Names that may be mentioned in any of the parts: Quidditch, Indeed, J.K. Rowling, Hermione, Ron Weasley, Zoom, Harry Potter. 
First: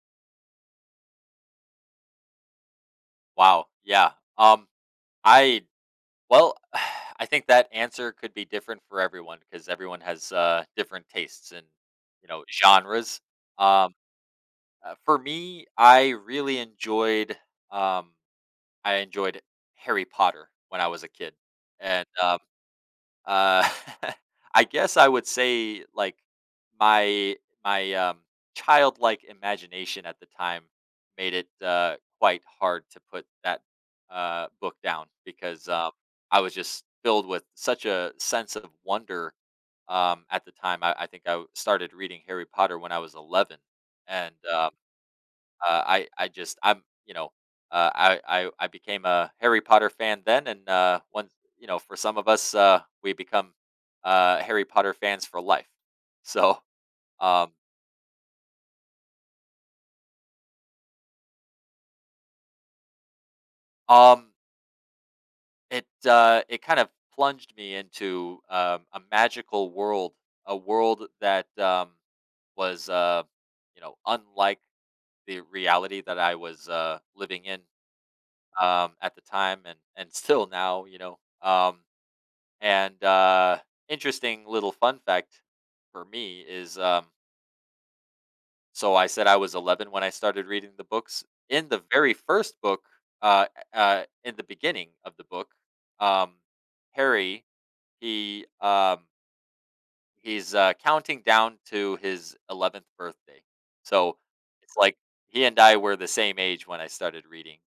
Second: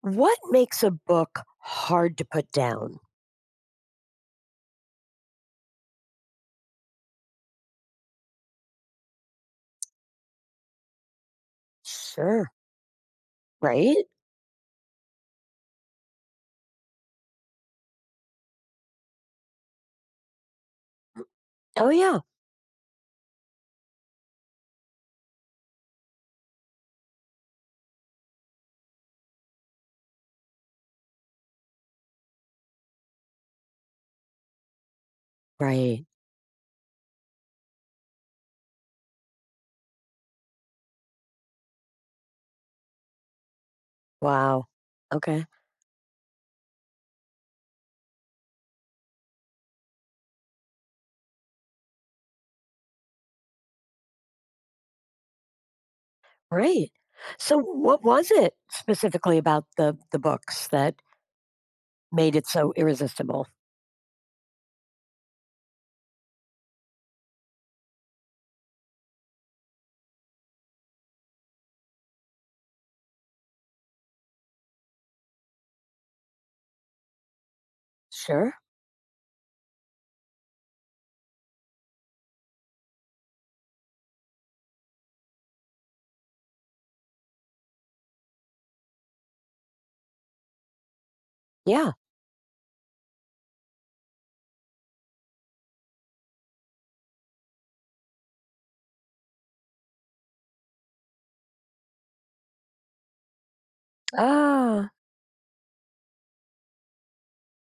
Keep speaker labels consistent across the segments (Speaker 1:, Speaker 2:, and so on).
Speaker 1: What makes a book hard to put down?
Speaker 2: Wow. Yeah. Um, I, well, I think that answer could be different for everyone because everyone has different tastes and you know
Speaker 1: Sure.
Speaker 2: genres. Um,
Speaker 1: Right?
Speaker 2: for me, I really enjoyed um, I enjoyed Harry Potter when I was a kid,
Speaker 1: Oh,
Speaker 2: and
Speaker 1: yeah.
Speaker 2: uh, I guess I would say like my my childlike imagination at the time made it quite hard to put that book down because
Speaker 1: Right.
Speaker 2: I was just filled with such a sense of wonder at the time. I think started reading Harry Potter when I was 11, and
Speaker 1: Wow. Okay.
Speaker 2: I just I'm you know I became a Harry Potter fan then, and once you know for some of us we become Harry Potter fans for life. So
Speaker 1: Right.
Speaker 2: um
Speaker 1: So, what was it specifically about the books that made it so irresistible?
Speaker 2: um it it kind of plunged me into a magical world, a world that was you know unlike the reality that I was living in
Speaker 1: Sure.
Speaker 2: at the time and still now, you know. And, interesting little fun fact for me is, so I said I was 11 when I started reading the books. In the
Speaker 1: Yeah.
Speaker 2: very first book, uh, in the beginning of the book, um, Harry, he, um, he's, counting down to his 11th birthday. So it's
Speaker 1: Ah.
Speaker 2: like he and I were the same age when I started reading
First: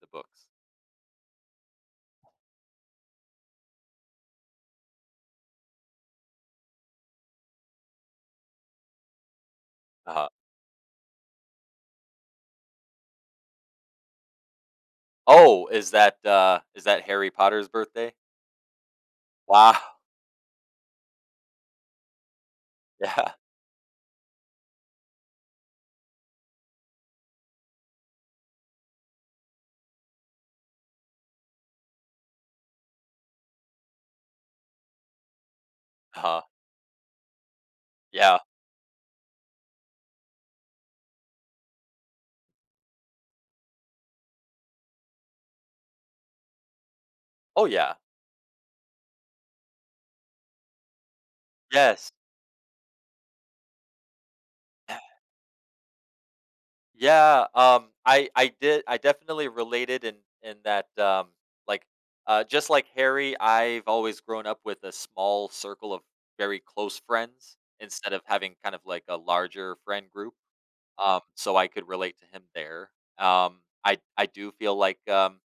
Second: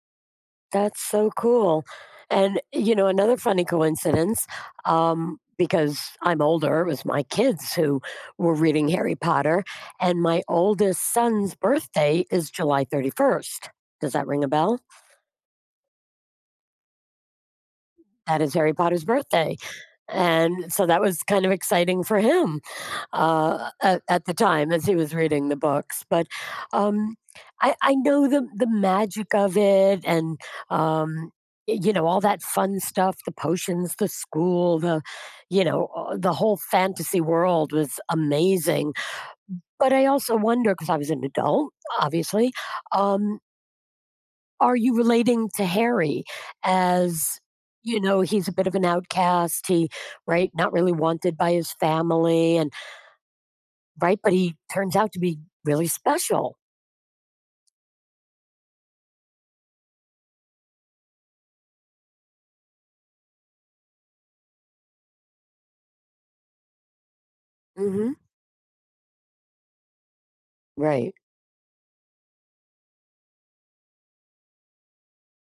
Speaker 2: the books.
Speaker 1: That's so cool. And, another funny coincidence, because I'm older, it was my kids who were reading Harry Potter. And
Speaker 2: uh
Speaker 1: my oldest son's birthday is July 31st. Does that ring a bell?
Speaker 2: Oh, is that Harry Potter's birthday?
Speaker 1: That is Harry Potter's birthday.
Speaker 2: Wow.
Speaker 1: And so that was kind of exciting for him.
Speaker 2: Yeah.
Speaker 1: At the time as he was reading the books. But um, I know the magic of it, and um, all that fun stuff, the potions, the school, the you know the
Speaker 2: uh
Speaker 1: whole fantasy world was
Speaker 2: Yeah.
Speaker 1: amazing. But I also wonder, because I was an adult, obviously. Um, are you relating to Harry as
Speaker 2: Oh yeah.
Speaker 1: he's a bit of an outcast, he, right, not really wanted by his
Speaker 2: Yes.
Speaker 1: family, and right, but he turns out to be really special.
Speaker 2: Yeah. I did. I definitely related in that. Like. Just like Harry, I've always grown up with a small circle of very close friends
Speaker 1: Mhm.
Speaker 2: instead of having kind of like a larger friend group.
Speaker 1: Right.
Speaker 2: So I could relate to him there. I. I do feel like.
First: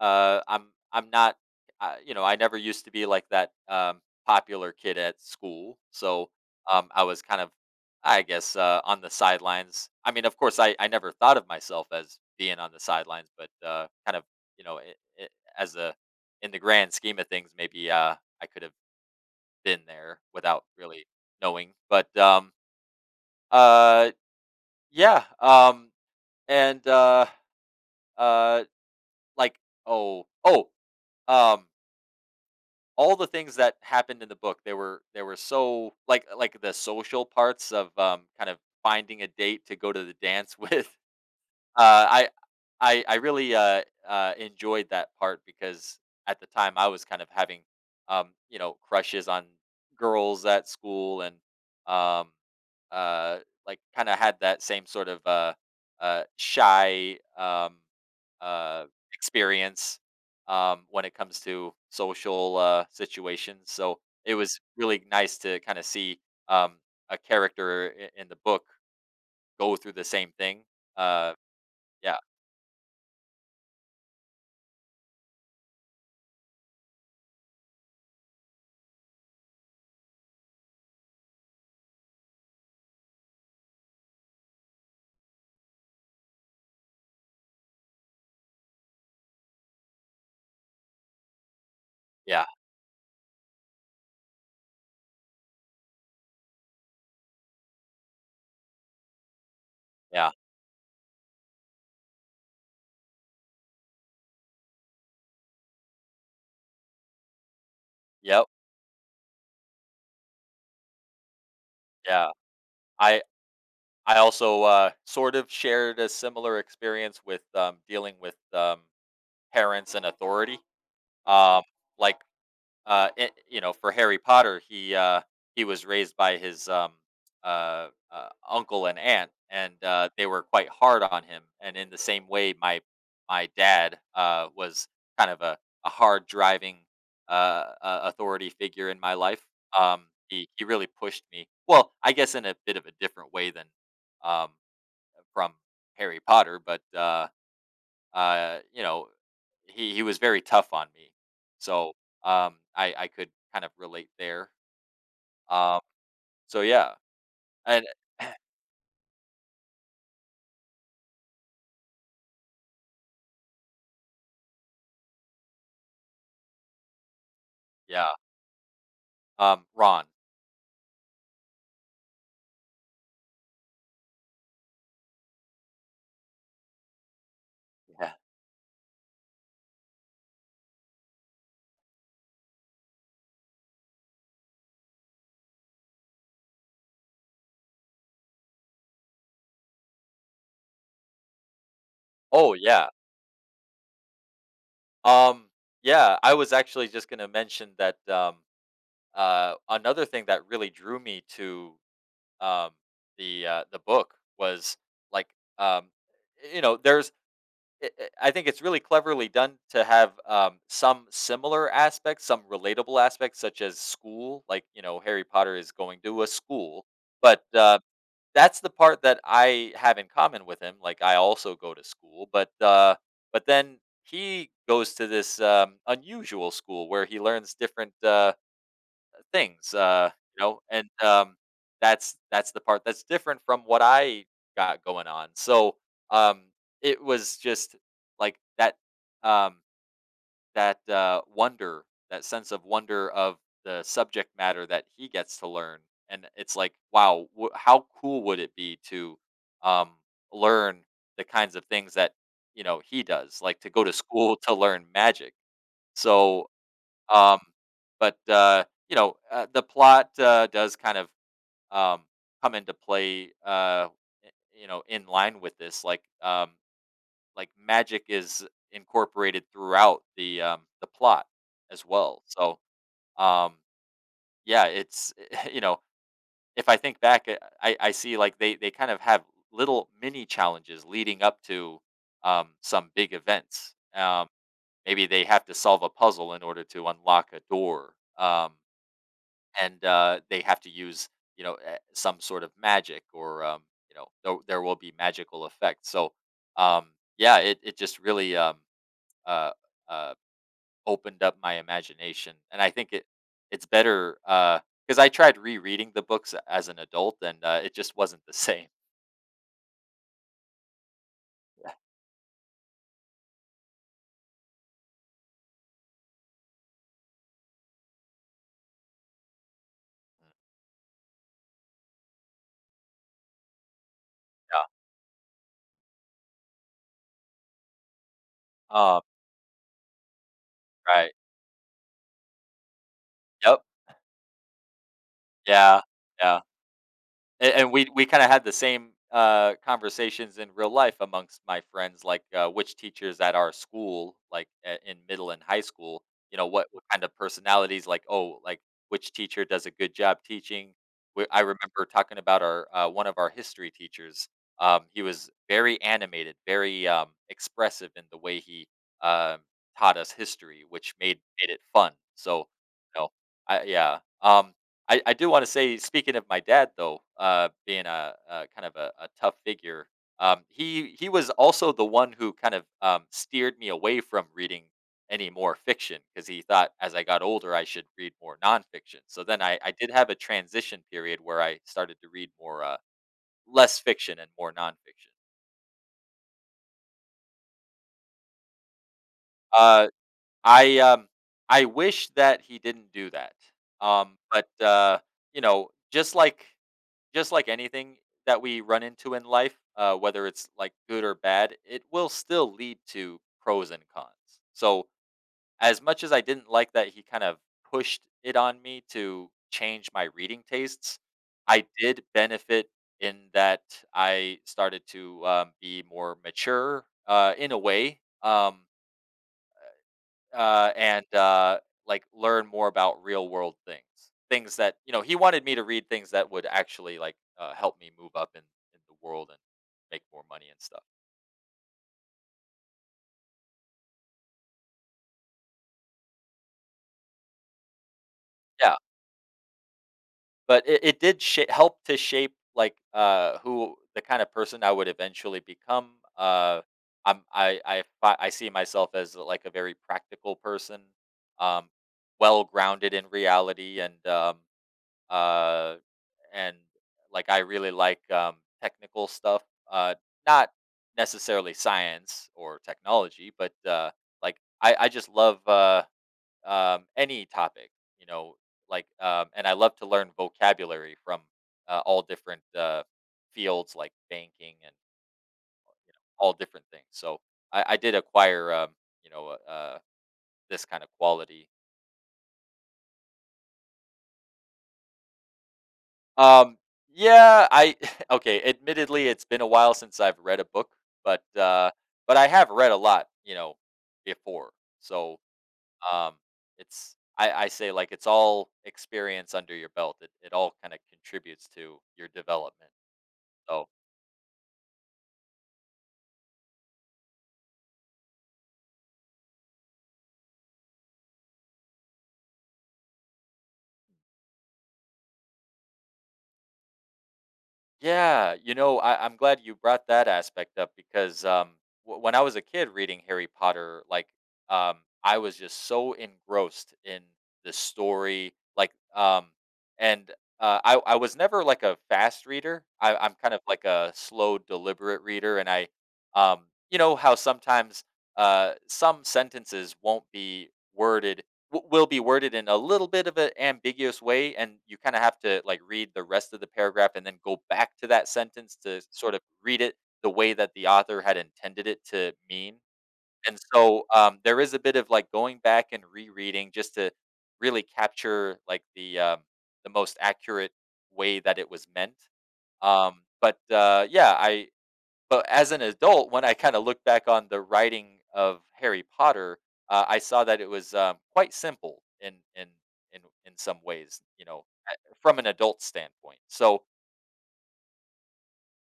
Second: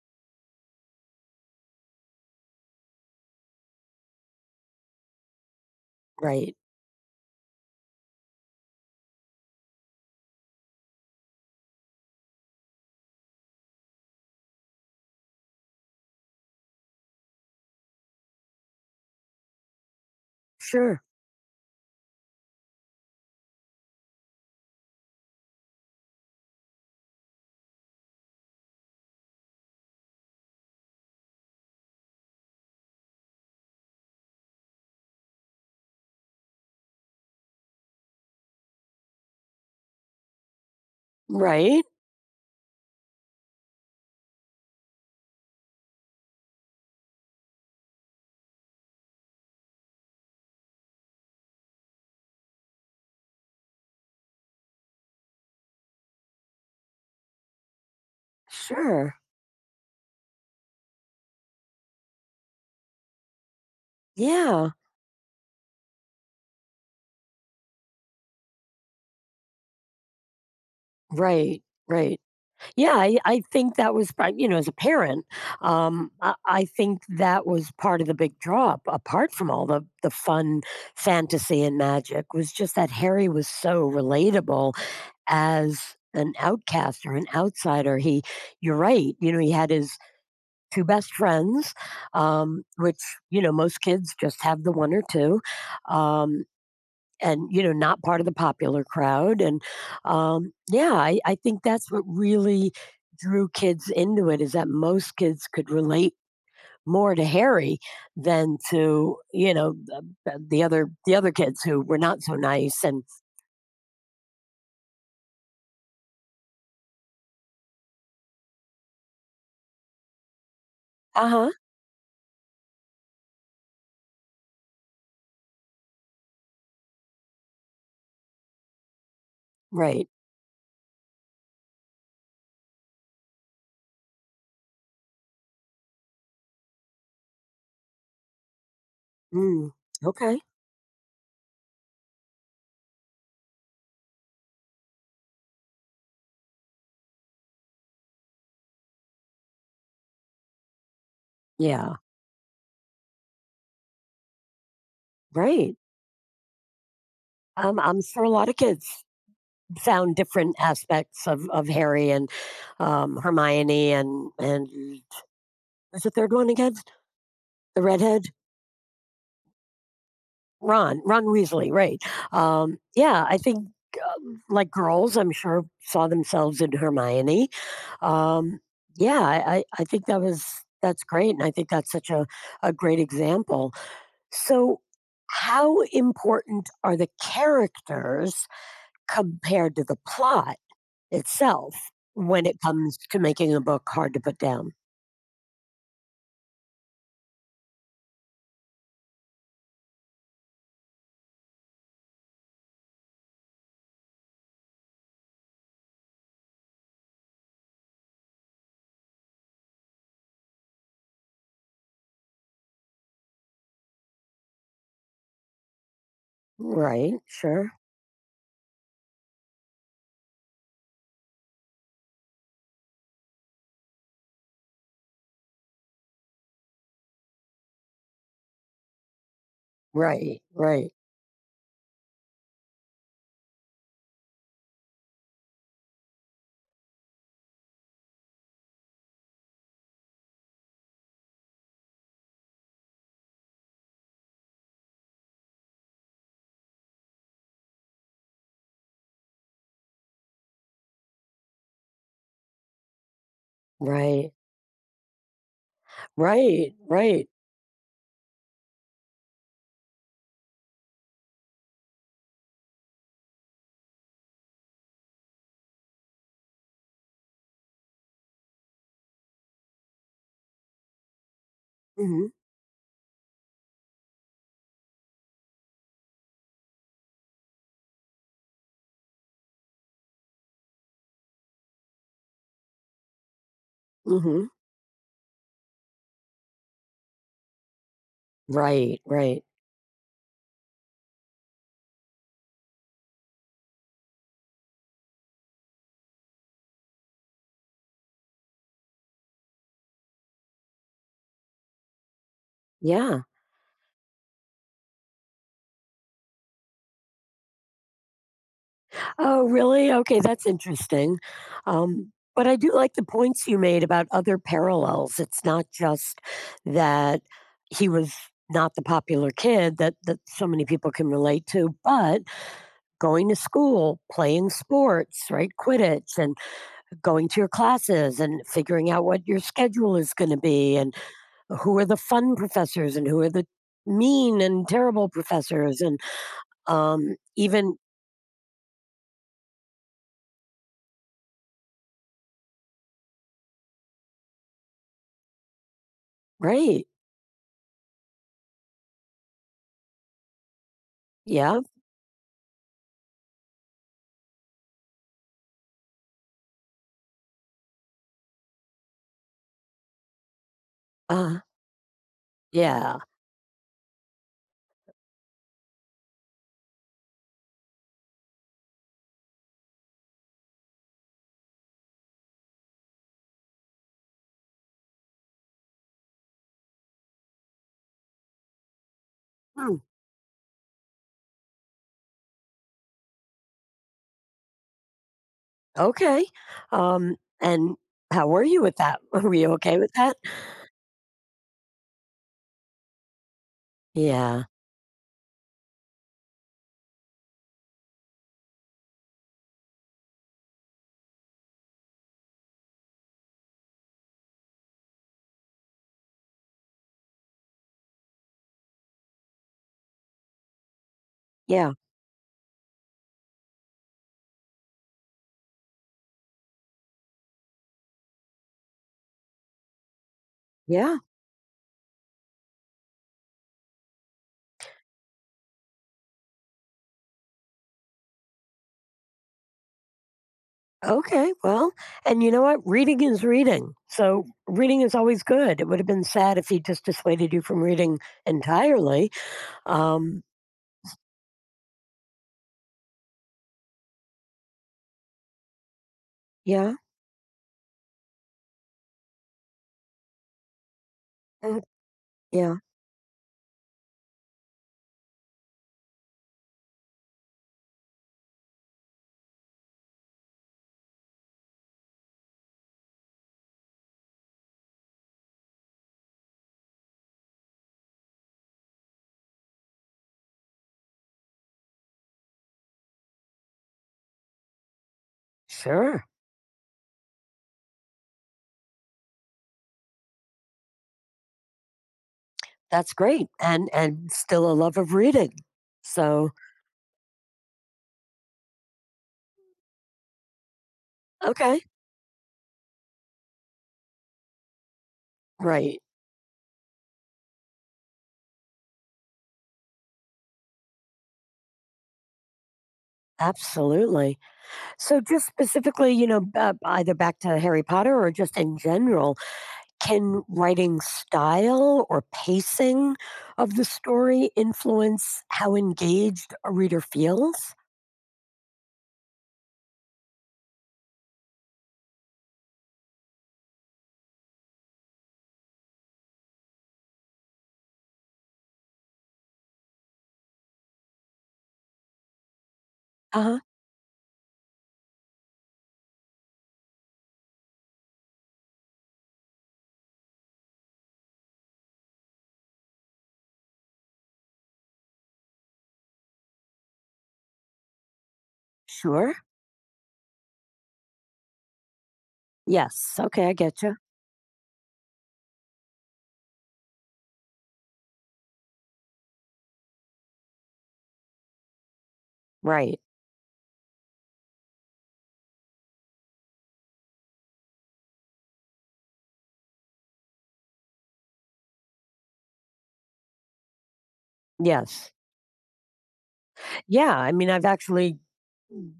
Speaker 2: Uh, I'm I'm not, you know, I never used to be like that popular kid at school, so
Speaker 1: Right.
Speaker 2: I was kind of, I guess, on the sidelines. I mean, of course, I never thought of myself as being on the sidelines, but kind of, you know, as a in the grand scheme of things, maybe I could have been there without
Speaker 1: Sure.
Speaker 2: really knowing. But uh, yeah, and uh, like, oh, oh, um all the things that happened in the book, they were so like the social parts of kind of finding a date to go to the dance with.
Speaker 1: Right?
Speaker 2: Uh, I I really enjoyed that part because at the time I was kind of having you know crushes on girls at school and um, uh, like kind of had that same sort of shy. Uh,
Speaker 1: Sure.
Speaker 2: Experience when it comes to social situations. So it was
Speaker 1: Yeah.
Speaker 2: really nice to kind of see um, a character in the book go through the same thing. Uh,
Speaker 1: Right,
Speaker 2: yeah,
Speaker 1: right. Yeah, I think that was as a parent, I think that was part of the big draw, apart from all the fun fantasy and magic, was just that Harry was so relatable as an outcast or an outsider. He, you're right, he had his two best friends,
Speaker 2: yeah,
Speaker 1: which, most kids just have the one or two, um, and, not part of the popular crowd, and,
Speaker 2: yeah,
Speaker 1: yeah, I think that's what really drew kids into it, is that most kids could relate more to Harry
Speaker 2: yep,
Speaker 1: than to, the other kids, who were not
Speaker 2: yeah.
Speaker 1: so nice. And
Speaker 2: I I also sort of shared a similar experience with dealing with parents and authority.
Speaker 1: uh-huh,
Speaker 2: Um, like it, you know, for Harry Potter, he was raised by his uncle and aunt, and
Speaker 1: right.
Speaker 2: they were quite hard on him. And in the same way, my dad was kind of a hard driving uh, authority figure in my life.
Speaker 1: Mm, okay.
Speaker 2: He really pushed me. Well, I guess in a bit of a different way than um, from Harry Potter, but you know, he was very tough on me. So,
Speaker 1: Yeah,
Speaker 2: I could kind of relate there.
Speaker 1: right.
Speaker 2: Um, so yeah,
Speaker 1: Um,
Speaker 2: and
Speaker 1: I'm sure a lot of kids found different aspects of Harry and Hermione and who's the third one again? The
Speaker 2: yeah,
Speaker 1: redhead,
Speaker 2: Ron.
Speaker 1: Ron, Ron Weasley, right? Yeah, I think like girls, I'm sure, saw themselves in Hermione.
Speaker 2: Yeah.
Speaker 1: Um, yeah, I think that's great, and I think that's such a great example. So, how important are the characters compared to the plot itself when
Speaker 2: Oh
Speaker 1: it
Speaker 2: yeah.
Speaker 1: comes to making a book hard to put down?
Speaker 2: Um, yeah. I was actually just gonna mention that. Another thing that really drew me to um the book was like um, you know, I think it's really cleverly done to have some similar aspects, some relatable aspects, such as school. Like you know, Harry Potter is going to a school,
Speaker 1: Right,
Speaker 2: but
Speaker 1: sure.
Speaker 2: that's the part that I have in common with him. Like I also go to school, but then he goes to this unusual school where he learns different. Things,
Speaker 1: Right,
Speaker 2: you know, and,
Speaker 1: right,
Speaker 2: that's the part that's different from what I got going on. So, um, it was just like that, um, wonder, that sense of wonder of the subject matter that he gets to learn. And it's like, wow, how cool would it be to, um, learn the kinds of things that, you know, he does, like to go to
Speaker 1: right,
Speaker 2: school to learn magic. So,
Speaker 1: right, right.
Speaker 2: um, but, you know, the plot, does kind of, um, come into play, you know, in line with this, like magic is incorporated throughout the plot as well.
Speaker 1: Mhm,
Speaker 2: So, um, yeah, it's, you know, if I think back, I see like they kind of have little mini challenges leading up to, some big events.
Speaker 1: mhm.
Speaker 2: Maybe they have to solve a puzzle in order to unlock a door.
Speaker 1: Right, right.
Speaker 2: And they have to use you know some sort of magic or you know there will be magical effects so um, yeah it just really uh, uh, opened up my imagination and I think it
Speaker 1: Yeah.
Speaker 2: it's better because I tried rereading the books as an adult and it just wasn't the same
Speaker 1: Oh, really? Okay, that's interesting. But I do like the points you made about other parallels. It's not just that he was not the popular kid that so many people can relate to, but going to school, playing
Speaker 2: yeah.
Speaker 1: sports, right? Quidditch, and going to your classes, and figuring
Speaker 2: um,
Speaker 1: out what your schedule is going to be, and
Speaker 2: right.
Speaker 1: who are the fun professors and who are the
Speaker 2: yep
Speaker 1: mean and terrible
Speaker 2: yeah
Speaker 1: professors, and
Speaker 2: yeah And
Speaker 1: even,
Speaker 2: we kind of had the same conversations in real life amongst my friends, like which teachers at our school, like in middle and high school, you know, what
Speaker 1: right,
Speaker 2: kind of personalities, like oh, like which teacher does a good job teaching. I
Speaker 1: yeah,
Speaker 2: remember talking about our one of our history teachers. He was very animated, very expressive in the way he um taught us history, which
Speaker 1: uh
Speaker 2: made it fun. So,
Speaker 1: yeah.
Speaker 2: you know, yeah. I do want to say, speaking of my dad, though, being a kind of a tough figure, he was also the one who kind of steered me away from reading any more fiction because he thought as I got older I should read more nonfiction. So then I
Speaker 1: Hmm,
Speaker 2: did have a transition period where I started to read more less fiction and more nonfiction.
Speaker 1: okay. Um and how were you with that? Were you okay
Speaker 2: Uh,
Speaker 1: with that?
Speaker 2: I um, I wish that he didn't do that,
Speaker 1: Yeah,
Speaker 2: but you know, just like just like anything that we run into in life, whether it's like good or bad, it will still lead to pros and cons. So, as much as I didn't like that he kind of pushed it on me to change my reading tastes, I
Speaker 1: yeah,
Speaker 2: did benefit in that I started to be more mature in a way. Uh,
Speaker 1: yeah.
Speaker 2: and, uh, like, learn more about real world things. Things that you know, he wanted me to read things that would actually, like, help me move up in the world and make more money and stuff.
Speaker 1: Okay. Well, and you know what, reading is reading, so reading is always good. It would have been sad if he just dissuaded you from reading
Speaker 2: Yeah,
Speaker 1: entirely. um
Speaker 2: but it did sha help to shape, like, who the kind of person I would eventually become. Uh,
Speaker 1: yeah
Speaker 2: I'm I fi I see myself as, like, a very practical person, um, well
Speaker 1: Yeah,
Speaker 2: grounded in reality uh, and like I really like technical stuff, uh, not necessarily science or technology, but like I just love any topic, you know, and I love to learn vocabulary from all different fields, like banking and
Speaker 1: sure.
Speaker 2: all different things. So I did acquire, you know, this kind of quality.
Speaker 1: That's great. And still a love of reading. So,
Speaker 2: Um, yeah, I okay. Admittedly, it's been a while since I've read a book, but
Speaker 1: okay,
Speaker 2: uh, but I have read a lot, you know, before. So
Speaker 1: right.
Speaker 2: um, I say like it's all experience under your belt. It all kind of contributes to your development. So
Speaker 1: Absolutely. So just specifically, either back to Harry Potter or just in general, can writing style or pacing of the story influence how engaged a reader feels?
Speaker 2: yeah, you know, I'm glad you brought that aspect up because when I was a kid reading Harry Potter, um, I was just so engrossed in the story, and I was never like a fast reader. I'm kind
Speaker 1: Uh-huh.
Speaker 2: of like a slow, deliberate reader, and um, you know, how sometimes some sentences won't be worded W will be worded in a little bit of an ambiguous way, and you kinda have to, like, read the rest of the paragraph and then go back to that sentence to
Speaker 1: Sure.
Speaker 2: sort of read it the way that the author had intended it to mean,
Speaker 1: Yes. Okay, I
Speaker 2: and
Speaker 1: get you.
Speaker 2: so, there is a bit of, like, going back and rereading just to really capture, like, the most accurate way that it was meant,
Speaker 1: Right.
Speaker 2: yeah, I but as an adult, when I kinda look back on the writing of Harry Potter, I saw that it was, quite simple in in some ways, you know,
Speaker 1: Yes.
Speaker 2: from an adult standpoint. So
Speaker 1: Yeah, I mean, I've actually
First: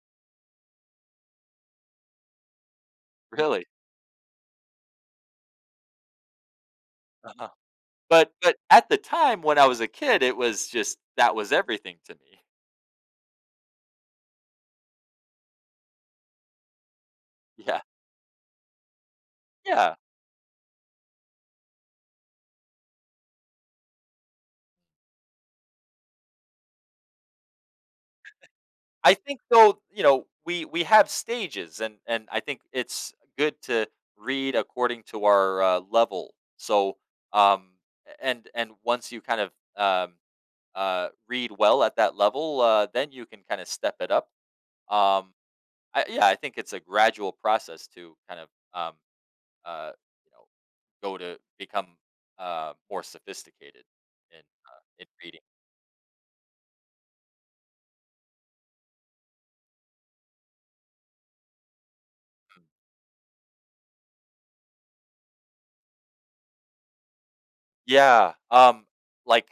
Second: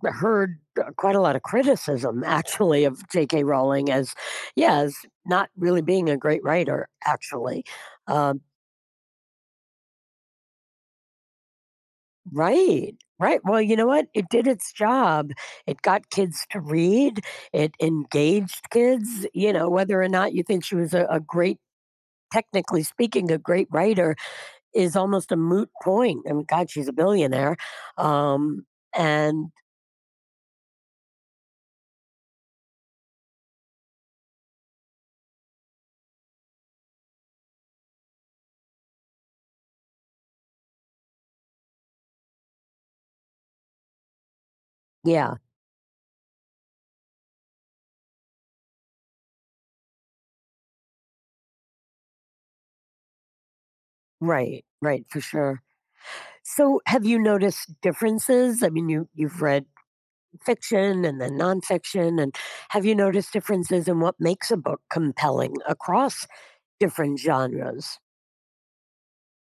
Speaker 1: heard quite a lot of criticism actually of J.K.
Speaker 2: really
Speaker 1: Rowling as, yeah, as not really being a great writer,
Speaker 2: uh
Speaker 1: actually.
Speaker 2: But
Speaker 1: Um,
Speaker 2: but at the time when I was a kid, it was just that was everything to me.
Speaker 1: right, right. Well, you know what? It did its job. It got kids to read. It
Speaker 2: Yeah.
Speaker 1: engaged kids. You know,
Speaker 2: Yeah.
Speaker 1: whether or not you think she was a great, technically speaking, a great writer is almost a moot point. I mean, god, she's a billionaire. um
Speaker 2: I think
Speaker 1: and
Speaker 2: though, you know, we have stages and I think it's good to read according to our, level. So, um, and once you kind of, um read well at that level, then you can kind of step it up. Um,
Speaker 1: yeah,
Speaker 2: yeah, I think it's a gradual process to kind of um, uh, you know go to become more sophisticated
Speaker 1: right, right,
Speaker 2: in
Speaker 1: for
Speaker 2: reading.
Speaker 1: sure. So, have you noticed differences? I mean, you've read fiction and then nonfiction, and have you noticed differences in what makes a book compelling across different genres?
Speaker 2: Yeah, like,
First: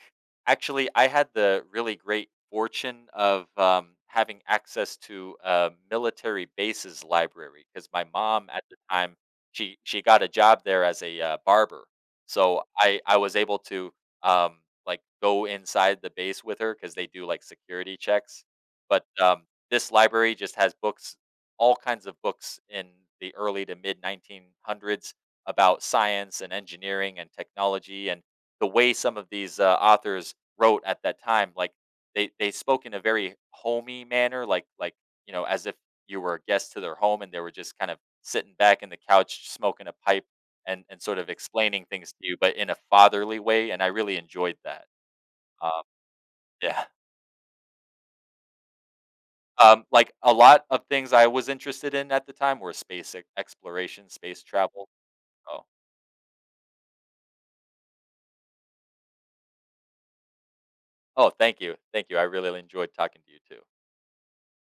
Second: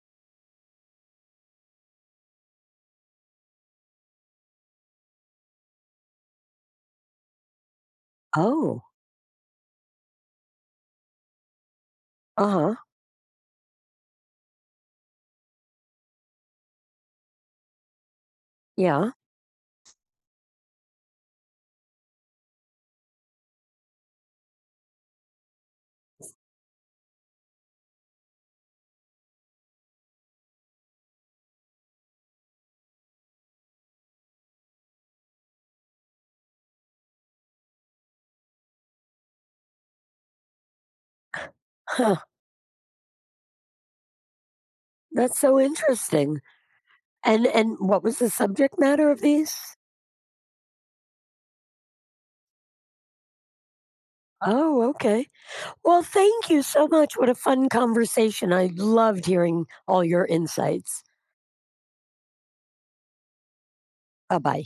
Speaker 2: actually, I had the really great fortune of, having access to a military bases library because my mom at the
Speaker 1: Oh,
Speaker 2: time, she got a job there as a, barber,
Speaker 1: uh
Speaker 2: so
Speaker 1: huh,
Speaker 2: I was able to, like, go inside the base with her because they do, like, security checks, but,
Speaker 1: yeah,
Speaker 2: this library just has books all kinds of books in the early to mid 1900s about science and engineering and technology and the way some of these, authors wrote at that time, like, they spoke in a very homey manner, you know, as if you were a guest to their home and they were just kind of sitting back in the couch smoking a pipe and sort of explaining things
Speaker 1: huh.
Speaker 2: to you, but in a fatherly way, and I really enjoyed that.
Speaker 1: That's so
Speaker 2: Um,
Speaker 1: interesting.
Speaker 2: yeah.
Speaker 1: And what was the subject matter of these?
Speaker 2: Like, a lot of things I was interested in at the time were space e exploration, space
Speaker 1: Oh,
Speaker 2: travel.
Speaker 1: okay.
Speaker 2: Oh.
Speaker 1: Well, thank you so much. What a fun conversation. I loved hearing all your insights.
Speaker 2: Oh, thank you, thank you. I really enjoyed talking to you too.
Speaker 1: Bye bye.